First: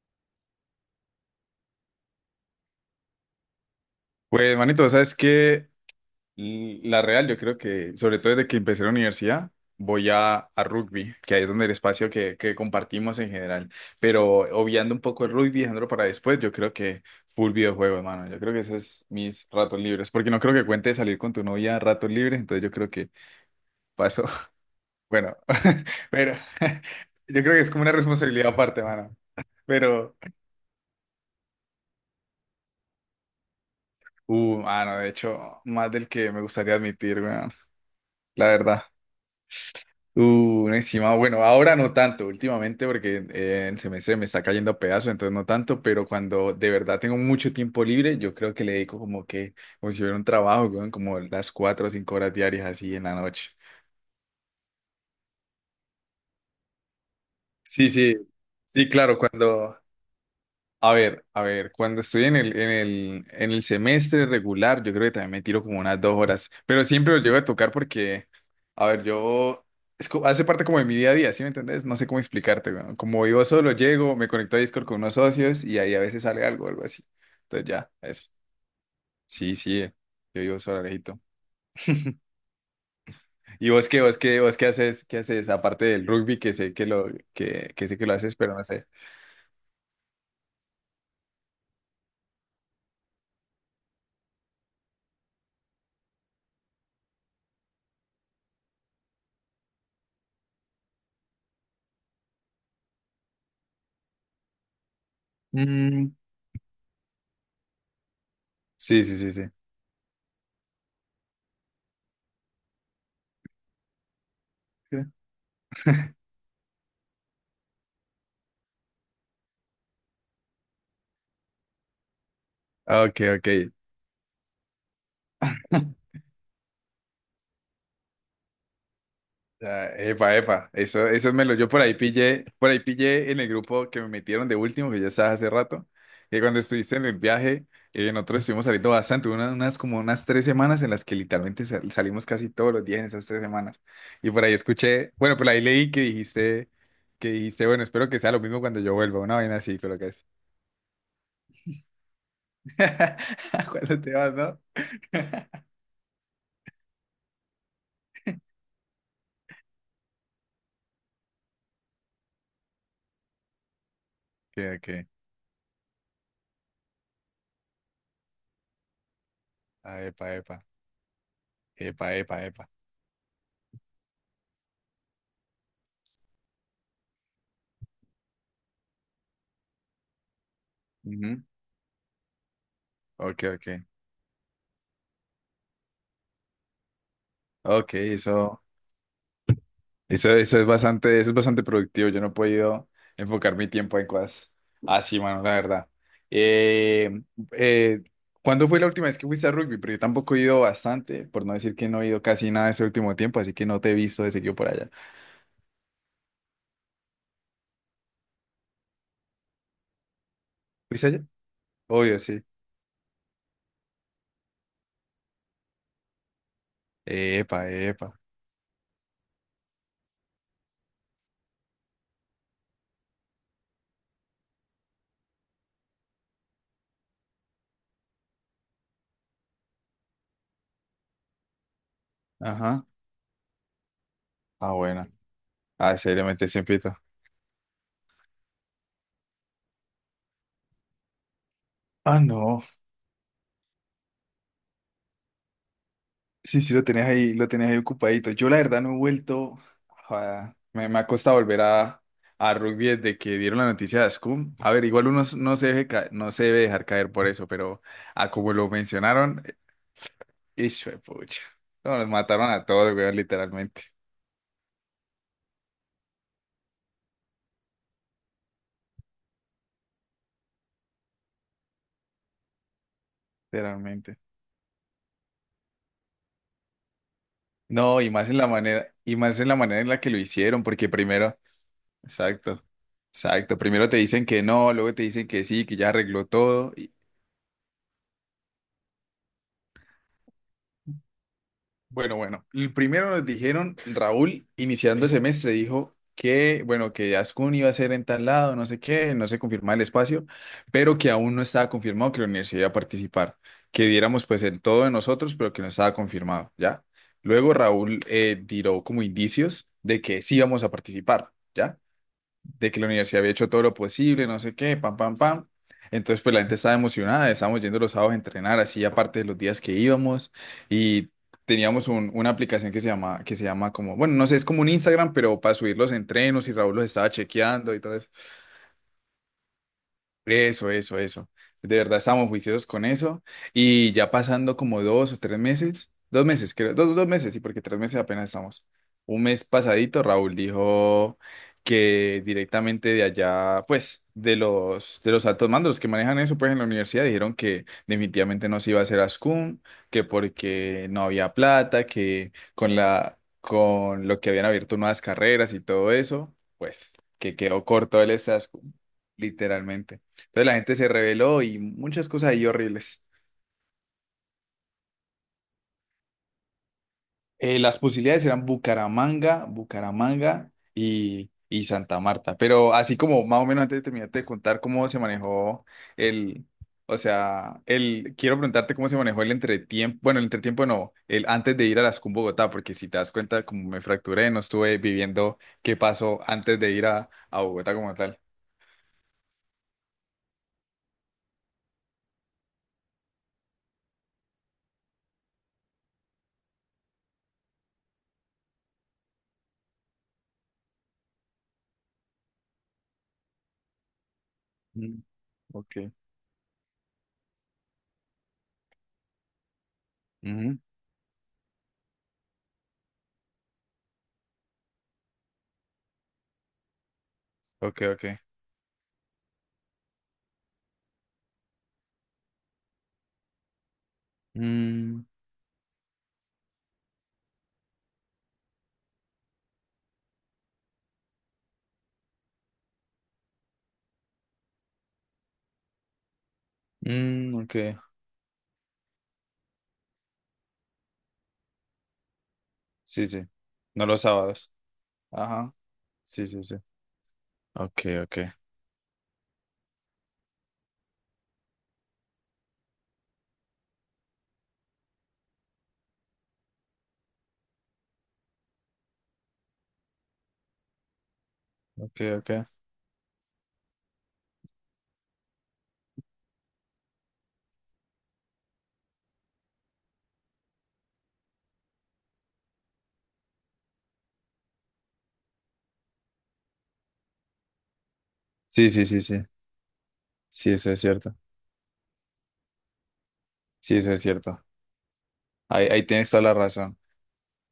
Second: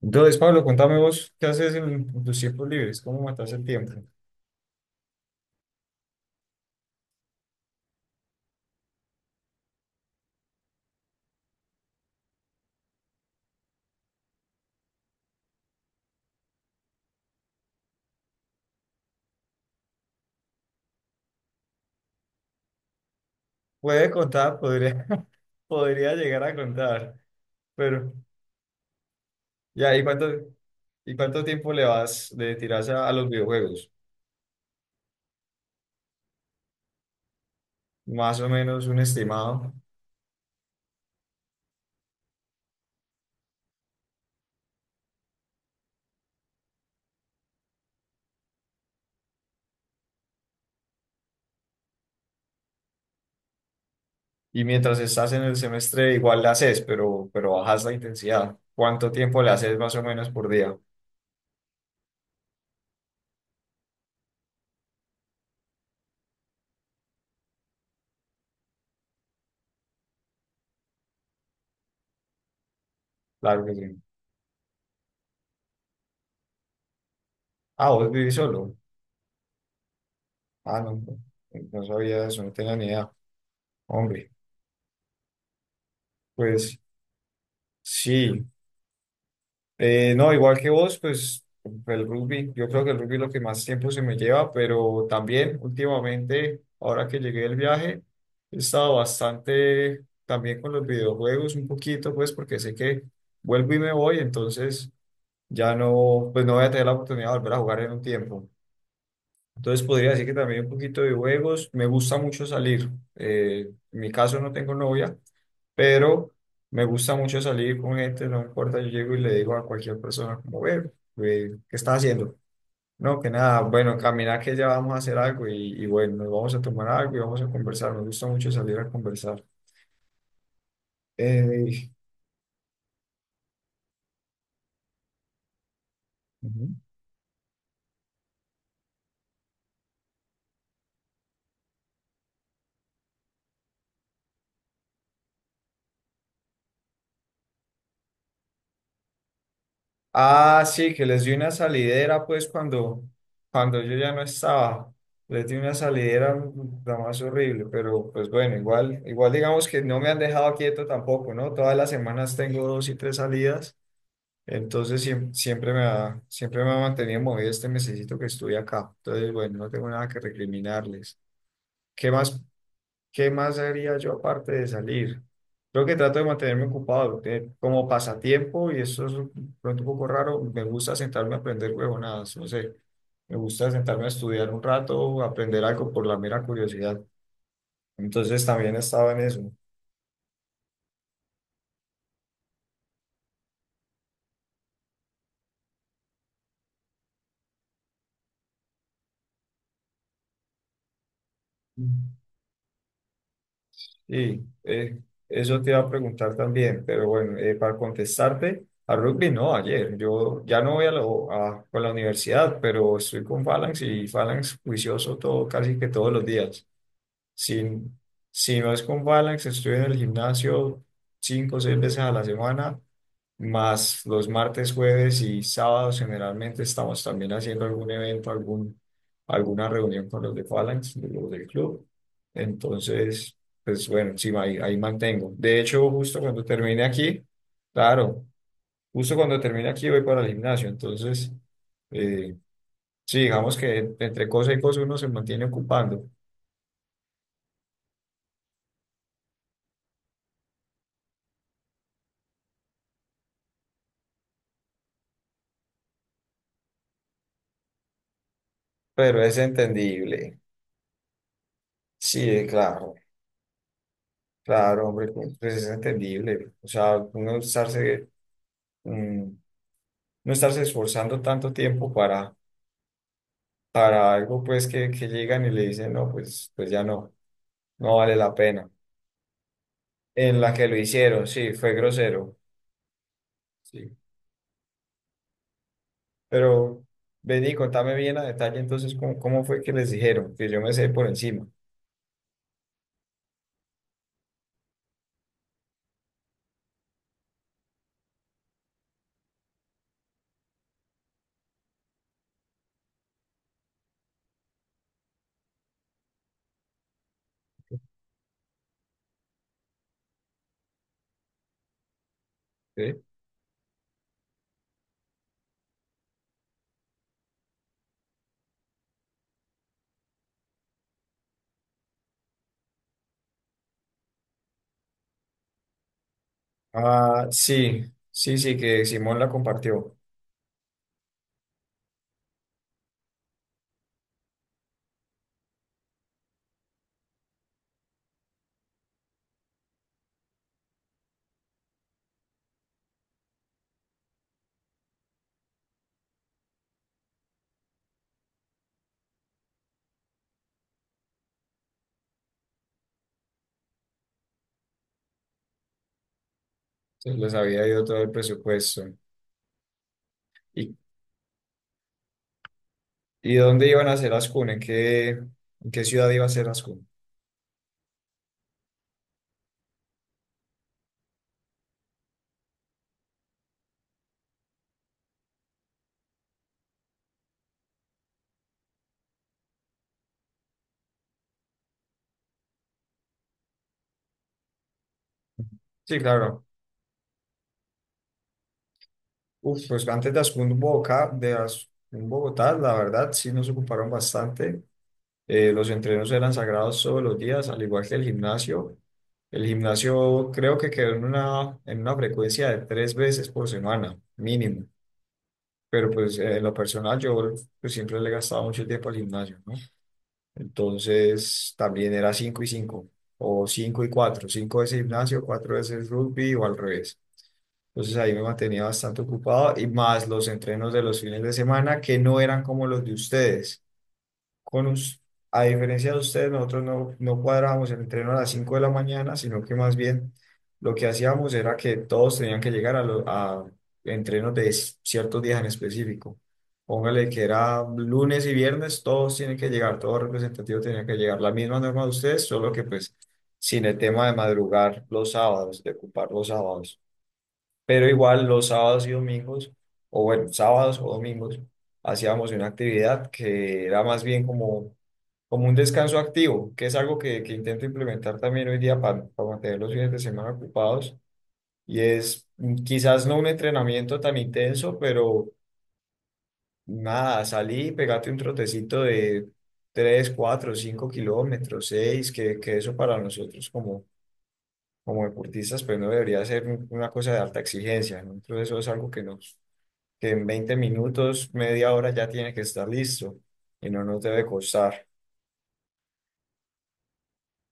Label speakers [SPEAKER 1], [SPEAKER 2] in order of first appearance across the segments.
[SPEAKER 1] Entonces, Pablo, contame vos, ¿qué haces en tus tiempos libres? ¿Cómo matas el tiempo?
[SPEAKER 2] Pues, manito, ¿sabes que La real, yo creo que, sobre todo desde que empecé la universidad, voy a rugby, que ahí es donde el espacio que compartimos en general. Pero obviando un poco el rugby, dejándolo para después, yo creo que full videojuego, mano. Yo creo que eso es mis ratos libres, porque no creo que cuente salir con tu novia a ratos libres, entonces yo creo que
[SPEAKER 1] Puede
[SPEAKER 2] paso,
[SPEAKER 1] contar, podría,
[SPEAKER 2] bueno,
[SPEAKER 1] podría
[SPEAKER 2] pero
[SPEAKER 1] llegar a contar,
[SPEAKER 2] yo creo que es como una
[SPEAKER 1] pero
[SPEAKER 2] responsabilidad aparte, mano.
[SPEAKER 1] ya, ¿y
[SPEAKER 2] Pero,
[SPEAKER 1] cuánto, y cuánto tiempo le tiras a los videojuegos?
[SPEAKER 2] mano, de hecho, más del que me gustaría admitir, weón,
[SPEAKER 1] Más
[SPEAKER 2] la
[SPEAKER 1] o
[SPEAKER 2] verdad.
[SPEAKER 1] menos un estimado.
[SPEAKER 2] Un estimado, bueno, ahora no tanto, últimamente porque el semestre me está cayendo a pedazos, entonces no tanto, pero cuando de verdad tengo mucho tiempo libre, yo creo que le dedico como si hubiera un trabajo, weón, como las cuatro o cinco horas diarias así en la noche.
[SPEAKER 1] Y mientras estás en el semestre, igual le haces, pero bajas
[SPEAKER 2] Sí,
[SPEAKER 1] la
[SPEAKER 2] sí,
[SPEAKER 1] intensidad.
[SPEAKER 2] sí,
[SPEAKER 1] ¿Cuánto
[SPEAKER 2] claro,
[SPEAKER 1] tiempo le
[SPEAKER 2] cuando,
[SPEAKER 1] haces más o menos por día?
[SPEAKER 2] A ver, cuando estoy en el semestre regular, yo creo que también me tiro como unas dos horas, pero siempre lo llego a tocar porque, a ver, yo, hace parte como de mi día a día. ¿Sí me entendés? No sé cómo explicarte, weón. Como vivo
[SPEAKER 1] Claro
[SPEAKER 2] solo,
[SPEAKER 1] que sí.
[SPEAKER 2] llego, me conecto a Discord con unos socios y ahí a veces sale algo, algo así. Entonces
[SPEAKER 1] Ah,
[SPEAKER 2] ya,
[SPEAKER 1] vos
[SPEAKER 2] eso.
[SPEAKER 1] vivís solo.
[SPEAKER 2] Sí, sí, yo vivo solo,
[SPEAKER 1] Ah, no, no
[SPEAKER 2] Alejito.
[SPEAKER 1] no sabía eso, no tenía ni idea.
[SPEAKER 2] ¿Y
[SPEAKER 1] Hombre,
[SPEAKER 2] vos qué haces, aparte del rugby,
[SPEAKER 1] pues
[SPEAKER 2] que sé que lo haces,
[SPEAKER 1] sí.
[SPEAKER 2] pero no sé.
[SPEAKER 1] No, igual que vos, pues el rugby, yo creo que el rugby es lo que más tiempo se me lleva, pero también últimamente, ahora que llegué del viaje, he estado bastante también con los videojuegos, un poquito, pues porque sé que vuelvo y me voy, entonces ya
[SPEAKER 2] Mm.
[SPEAKER 1] no, pues no voy a tener la oportunidad de volver a jugar en un tiempo.
[SPEAKER 2] Sí, sí, sí, sí.
[SPEAKER 1] Entonces podría decir que también un poquito de juegos, me gusta mucho salir. Eh, en mi caso no tengo novia, pero me gusta mucho salir con gente, no importa, yo llego y le digo a cualquier persona como, "Ve, ve, ¿qué está haciendo? No,
[SPEAKER 2] Ok,
[SPEAKER 1] que
[SPEAKER 2] ok.
[SPEAKER 1] nada, bueno, caminar que ya vamos a hacer algo y bueno, nos vamos a tomar algo y vamos a conversar, me gusta mucho salir a conversar.
[SPEAKER 2] Ya, epa, epa, yo
[SPEAKER 1] Eh,
[SPEAKER 2] por ahí pillé en el grupo que me metieron de último, que ya estaba hace rato, que cuando
[SPEAKER 1] Ujú.
[SPEAKER 2] estuviste en el viaje, nosotros estuvimos saliendo bastante, unas tres semanas en las que literalmente salimos casi todos los días en esas tres semanas. Y por ahí escuché, bueno, por ahí leí que dijiste, bueno, espero que sea lo mismo cuando yo vuelva, una vaina así, creo que es.
[SPEAKER 1] Ah, sí, que les di una salidera pues cuando, cuando yo
[SPEAKER 2] Cuando
[SPEAKER 1] ya
[SPEAKER 2] te
[SPEAKER 1] no
[SPEAKER 2] vas, ¿no?
[SPEAKER 1] estaba. Les di una salidera la más horrible, pero pues bueno, igual digamos que no me han dejado quieto tampoco, ¿no? Todas las semanas tengo dos y tres salidas.
[SPEAKER 2] Ok,
[SPEAKER 1] Entonces
[SPEAKER 2] ok.
[SPEAKER 1] siempre siempre me ha mantenido movido este mesecito que estuve acá. Entonces, bueno, no tengo
[SPEAKER 2] Ah,
[SPEAKER 1] nada que
[SPEAKER 2] epa, epa.
[SPEAKER 1] recriminarles. ¿Qué
[SPEAKER 2] Epa,
[SPEAKER 1] más,
[SPEAKER 2] epa, epa.
[SPEAKER 1] qué más haría yo aparte de salir? Creo que trato de mantenerme ocupado porque como pasatiempo, y eso es pronto un poco raro, me gusta sentarme a
[SPEAKER 2] Ujú.
[SPEAKER 1] aprender huevonadas, no sé. Me
[SPEAKER 2] Ok, ok.
[SPEAKER 1] gusta sentarme a estudiar un rato, aprender algo por la mera curiosidad.
[SPEAKER 2] Ok,
[SPEAKER 1] Entonces
[SPEAKER 2] eso.
[SPEAKER 1] también estaba en eso.
[SPEAKER 2] Eso, eso es bastante productivo. Yo no he podido enfocar mi tiempo en cosas así, mano, la verdad. Eh, eh, ¿Cuándo fue la última vez que fuiste a rugby? Porque yo tampoco he ido bastante, por no decir que no he ido casi nada este último tiempo, así que no te he visto de
[SPEAKER 1] Sí,
[SPEAKER 2] seguido por allá.
[SPEAKER 1] eso te iba a preguntar también, pero bueno, para contestarte, a rugby no, ayer. Yo ya no voy
[SPEAKER 2] ¿Fuiste allá?
[SPEAKER 1] con la
[SPEAKER 2] Obvio, sí.
[SPEAKER 1] universidad, pero estoy con Phalanx y Phalanx juicioso todo, casi que todos los días. Si,
[SPEAKER 2] Epa, epa.
[SPEAKER 1] si no es con Phalanx, estoy en el gimnasio cinco o seis veces a la semana más los martes, jueves y sábados generalmente estamos también haciendo algún evento, alguna reunión con los de Phalanx, de los del club.
[SPEAKER 2] Ajá.
[SPEAKER 1] Entonces, pues bueno, sí, ahí,
[SPEAKER 2] Ah,
[SPEAKER 1] ahí
[SPEAKER 2] bueno.
[SPEAKER 1] mantengo. De hecho,
[SPEAKER 2] Ah,
[SPEAKER 1] justo cuando
[SPEAKER 2] seriamente, siempre.
[SPEAKER 1] termine aquí, claro, justo cuando termine aquí voy para el gimnasio. Entonces,
[SPEAKER 2] Ah,
[SPEAKER 1] eh,
[SPEAKER 2] no.
[SPEAKER 1] sí, digamos que entre cosa y cosa uno se mantiene ocupando,
[SPEAKER 2] Sí, sí, lo tenías ahí ocupadito. Yo la verdad no he vuelto, me ha costado volver a rugby desde que dieron la noticia de Ascum. A ver, igual no se no se debe dejar caer por eso, pero a como lo
[SPEAKER 1] pero es
[SPEAKER 2] mencionaron,
[SPEAKER 1] entendible.
[SPEAKER 2] hijo de pucha. No, nos
[SPEAKER 1] Sí,
[SPEAKER 2] mataron a
[SPEAKER 1] claro,
[SPEAKER 2] todos, weón, literalmente,
[SPEAKER 1] claro, hombre, pues es entendible. O sea, uno estarse... mm, no estarse esforzando tanto tiempo para
[SPEAKER 2] literalmente.
[SPEAKER 1] algo pues que llegan y le dicen, no, pues ya no, no
[SPEAKER 2] No,
[SPEAKER 1] vale la pena.
[SPEAKER 2] y más en la manera en la que lo
[SPEAKER 1] En la
[SPEAKER 2] hicieron,
[SPEAKER 1] que lo
[SPEAKER 2] porque
[SPEAKER 1] hicieron,
[SPEAKER 2] primero,
[SPEAKER 1] sí, fue grosero,
[SPEAKER 2] exacto, exacto, primero
[SPEAKER 1] sí.
[SPEAKER 2] te dicen que no, luego te dicen que sí, que ya arregló todo.
[SPEAKER 1] Pero vení, contame bien a detalle entonces cómo fue que les dijeron, que yo me sé por encima.
[SPEAKER 2] Bueno, bueno, el primero nos dijeron, Raúl, iniciando el semestre, dijo que, bueno, que Ascun iba a ser en tal lado, no sé qué, no se confirmaba el espacio, pero que aún no estaba confirmado que la universidad iba a participar, que diéramos pues el todo de nosotros, pero que no estaba confirmado, ¿ya? Luego Raúl tiró como indicios de que sí íbamos a participar, ¿ya? De que la
[SPEAKER 1] ¿Sí?
[SPEAKER 2] universidad había hecho todo lo posible, no sé qué, pam, pam, pam. Entonces, pues la gente estaba emocionada, estábamos yendo los sábados a entrenar, así aparte de los días que íbamos, y teníamos una aplicación que se llama, bueno, no sé, es como un Instagram, pero para subir los entrenos, y Raúl los estaba
[SPEAKER 1] Ah,
[SPEAKER 2] chequeando y
[SPEAKER 1] sí,
[SPEAKER 2] todo
[SPEAKER 1] sí, sí, que Simón la compartió.
[SPEAKER 2] eso, eso, eso. De verdad estamos juiciosos con eso. Y ya pasando como dos o tres meses, dos meses, creo, dos meses, sí, porque tres meses apenas estamos. Un mes pasadito, Raúl dijo que directamente de allá, pues, de los altos mandos, los que manejan eso, pues, en la universidad, dijeron que definitivamente no se iba a hacer ASCUM, que porque no había plata, que con lo que habían abierto nuevas carreras y todo eso, pues,
[SPEAKER 1] Se les
[SPEAKER 2] que quedó
[SPEAKER 1] había ido todo
[SPEAKER 2] corto
[SPEAKER 1] el
[SPEAKER 2] el SASCUM,
[SPEAKER 1] presupuesto.
[SPEAKER 2] literalmente. Entonces la gente
[SPEAKER 1] ¿Y,
[SPEAKER 2] se rebeló y muchas cosas ahí horribles.
[SPEAKER 1] y dónde iban a hacer las CUN? ¿En qué ciudad iba a hacer las CUN?
[SPEAKER 2] Las posibilidades eran Bucaramanga, y Santa Marta. Pero así como más o menos antes de terminarte de contar cómo se manejó el, o sea, quiero preguntarte cómo se manejó el entretiempo, bueno, el entretiempo no, el antes de ir a las CUM Bogotá, porque si te das cuenta, como me fracturé, no estuve viviendo qué
[SPEAKER 1] Sí,
[SPEAKER 2] pasó
[SPEAKER 1] claro.
[SPEAKER 2] antes de ir a Bogotá como tal.
[SPEAKER 1] Uf, pues antes de Ascun Bogotá, la verdad sí nos ocuparon bastante. Los entrenos eran sagrados todos los días, al igual que el gimnasio. El gimnasio creo que quedó en una frecuencia de tres veces por semana, mínimo.
[SPEAKER 2] Mm, ok.
[SPEAKER 1] Pero pues en lo personal yo pues, siempre le gastaba mucho tiempo al gimnasio, ¿no?
[SPEAKER 2] Ujú.
[SPEAKER 1] Entonces también era cinco y cinco, o cinco y cuatro, cinco veces gimnasio, cuatro veces rugby o al revés.
[SPEAKER 2] Ok,
[SPEAKER 1] Entonces
[SPEAKER 2] ok.
[SPEAKER 1] ahí me mantenía bastante ocupado y más los entrenos de los fines de semana que no eran como los de ustedes. Con
[SPEAKER 2] Mm,
[SPEAKER 1] us- a diferencia de ustedes, nosotros no cuadrábamos el entreno a las 5 de la mañana, sino que más bien lo que hacíamos era que todos tenían que llegar a entrenos de ciertos días en específico. Póngale que
[SPEAKER 2] ok.
[SPEAKER 1] era lunes y viernes, todos tienen que llegar, todo representativo tenía que llegar. La misma norma de ustedes, solo que pues
[SPEAKER 2] Sí, sí.
[SPEAKER 1] sin el
[SPEAKER 2] No los
[SPEAKER 1] tema de
[SPEAKER 2] sábados.
[SPEAKER 1] madrugar los
[SPEAKER 2] Ajá.
[SPEAKER 1] sábados, de ocupar
[SPEAKER 2] Sí,
[SPEAKER 1] los
[SPEAKER 2] sí, sí.
[SPEAKER 1] sábados
[SPEAKER 2] Ok,
[SPEAKER 1] pero
[SPEAKER 2] ok.
[SPEAKER 1] igual los sábados y domingos, o bueno, sábados o domingos, hacíamos una actividad que era más bien como un descanso activo, que es algo que intento implementar también hoy día para mantener los fines de semana ocupados, y
[SPEAKER 2] Ok,
[SPEAKER 1] es
[SPEAKER 2] ok.
[SPEAKER 1] quizás no un entrenamiento tan intenso, pero nada, salí, pegate un trotecito de 3 4 5 kilómetros, 6 que eso para nosotros como deportistas, pues no debería ser una cosa de alta exigencia, ¿no? Entonces eso es
[SPEAKER 2] Sí, sí,
[SPEAKER 1] algo
[SPEAKER 2] sí,
[SPEAKER 1] que
[SPEAKER 2] sí.
[SPEAKER 1] nos, que en
[SPEAKER 2] Sí,
[SPEAKER 1] 20
[SPEAKER 2] eso es cierto.
[SPEAKER 1] minutos, media hora ya tiene que estar listo y
[SPEAKER 2] Sí,
[SPEAKER 1] no
[SPEAKER 2] eso es
[SPEAKER 1] nos debe
[SPEAKER 2] cierto.
[SPEAKER 1] costar.
[SPEAKER 2] Ahí, ahí tienes toda la razón.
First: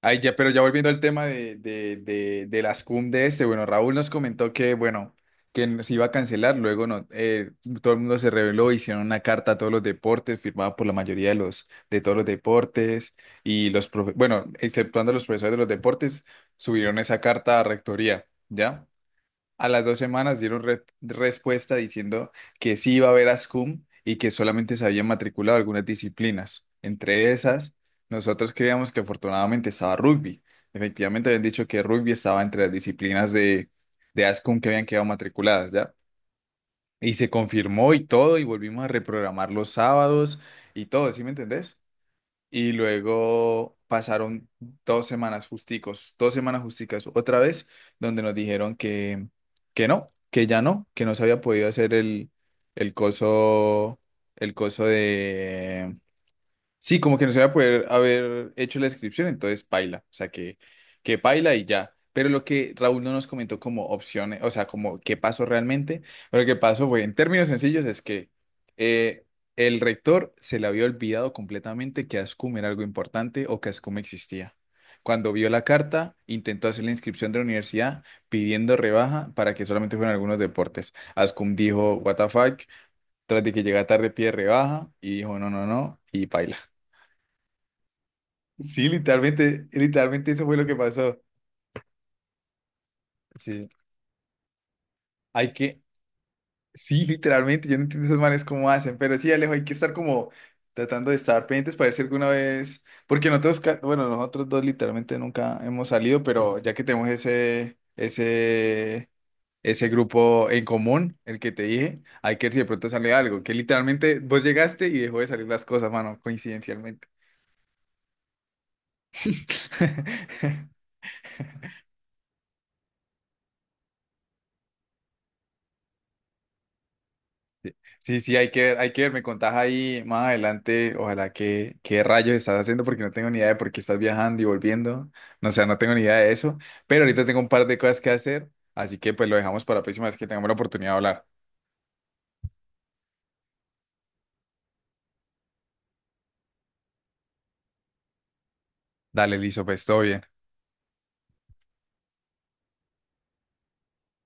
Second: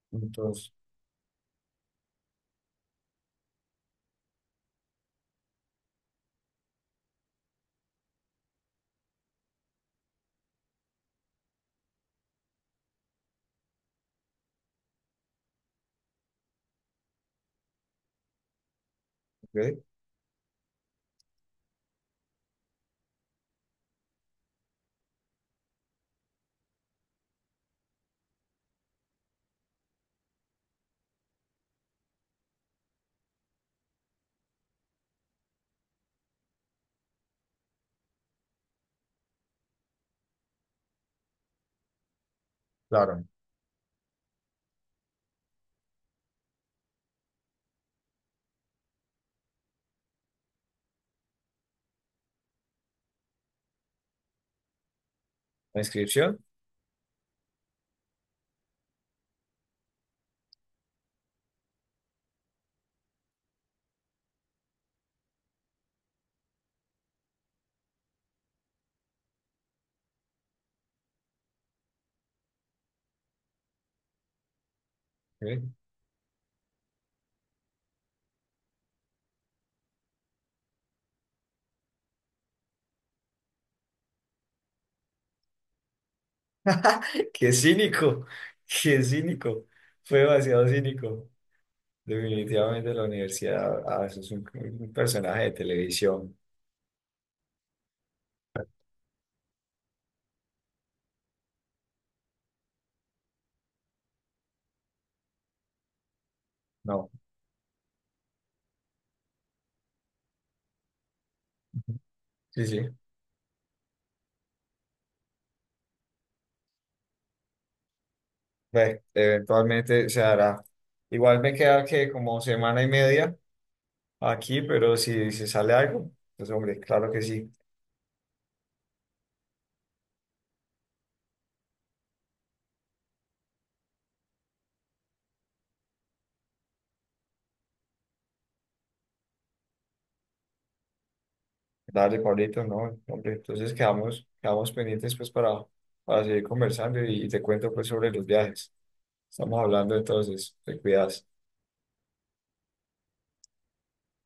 [SPEAKER 2] Ahí ya, pero ya
[SPEAKER 1] Entonces,
[SPEAKER 2] volviendo al tema de, de las cum de este, bueno, Raúl nos comentó que, bueno, que se iba a cancelar, luego no, todo el mundo se reveló, hicieron una carta a todos los deportes, firmada por la mayoría de los, de todos los deportes, y bueno, exceptuando los profesores de los deportes, subieron esa carta a rectoría, ¿ya? A
[SPEAKER 1] ok,
[SPEAKER 2] las dos semanas dieron respuesta diciendo que sí iba a haber ASCUM y que solamente se habían matriculado algunas disciplinas. Entre esas, nosotros creíamos que afortunadamente estaba rugby. Efectivamente, habían dicho que rugby estaba entre las disciplinas de ASCUM que habían quedado matriculadas, ¿ya? Y se confirmó y todo, y volvimos a reprogramar los sábados y todo, ¿sí me entendés? Y
[SPEAKER 1] claro,
[SPEAKER 2] luego pasaron dos semanas justicos, dos semanas justicas otra vez, donde nos dijeron que no, que ya no, que no se había podido hacer el coso, el coso.
[SPEAKER 1] la inscripción.
[SPEAKER 2] Sí, como que no se va a poder haber hecho la inscripción, entonces paila, o sea que paila y ya. Pero lo que Raúl no nos comentó como opciones, o sea, como qué pasó realmente, pero lo que pasó fue, en términos sencillos, es que eh, el rector se le había olvidado completamente que ASCUM era algo importante o que ASCUM existía. Cuando vio la
[SPEAKER 1] Ok.
[SPEAKER 2] carta, intentó hacer la inscripción de la universidad pidiendo rebaja para que solamente fueran algunos deportes. ASCUM dijo, what the fuck, tras de que llega tarde pide rebaja y dijo, no, no, no, y paila.
[SPEAKER 1] Qué cínico,
[SPEAKER 2] Sí,
[SPEAKER 1] qué cínico.
[SPEAKER 2] literalmente,
[SPEAKER 1] Fue
[SPEAKER 2] literalmente eso fue lo
[SPEAKER 1] demasiado
[SPEAKER 2] que pasó.
[SPEAKER 1] cínico. Definitivamente la
[SPEAKER 2] Sí,
[SPEAKER 1] universidad, ah, eso es un personaje de
[SPEAKER 2] hay que,
[SPEAKER 1] televisión.
[SPEAKER 2] sí, literalmente, yo no entiendo esos manes cómo hacen, pero sí, Alejo, hay que estar como tratando de estar pendientes para ver si alguna vez, porque nosotros, bueno, nosotros dos literalmente nunca hemos salido, pero ya que tenemos
[SPEAKER 1] No,
[SPEAKER 2] ese, ese grupo en común, el que te dije, hay que ver si de
[SPEAKER 1] sí, sí.
[SPEAKER 2] pronto sale algo, que literalmente vos llegaste y dejó de salir las cosas, mano, coincidencialmente.
[SPEAKER 1] Ve, eventualmente se hará. Igual me queda que como semana y media aquí, pero si se sale algo, pues hombre, claro que sí.
[SPEAKER 2] Sí, sí, hay que ver, me contás ahí más adelante, ojalá, que qué rayos estás haciendo, porque no tengo ni idea de por qué estás viajando y volviendo, no, o sea, no tengo ni idea de eso, pero ahorita tengo un par de cosas que hacer, así que pues lo dejamos para la próxima vez que tengamos la oportunidad de hablar.
[SPEAKER 1] Dale, Pablito, no, hombre, entonces quedamos pendientes pues para seguir conversando y te cuento pues sobre los viajes.
[SPEAKER 2] Dale,
[SPEAKER 1] Estamos
[SPEAKER 2] listo, pues
[SPEAKER 1] hablando
[SPEAKER 2] todo bien.
[SPEAKER 1] entonces, te cuidas.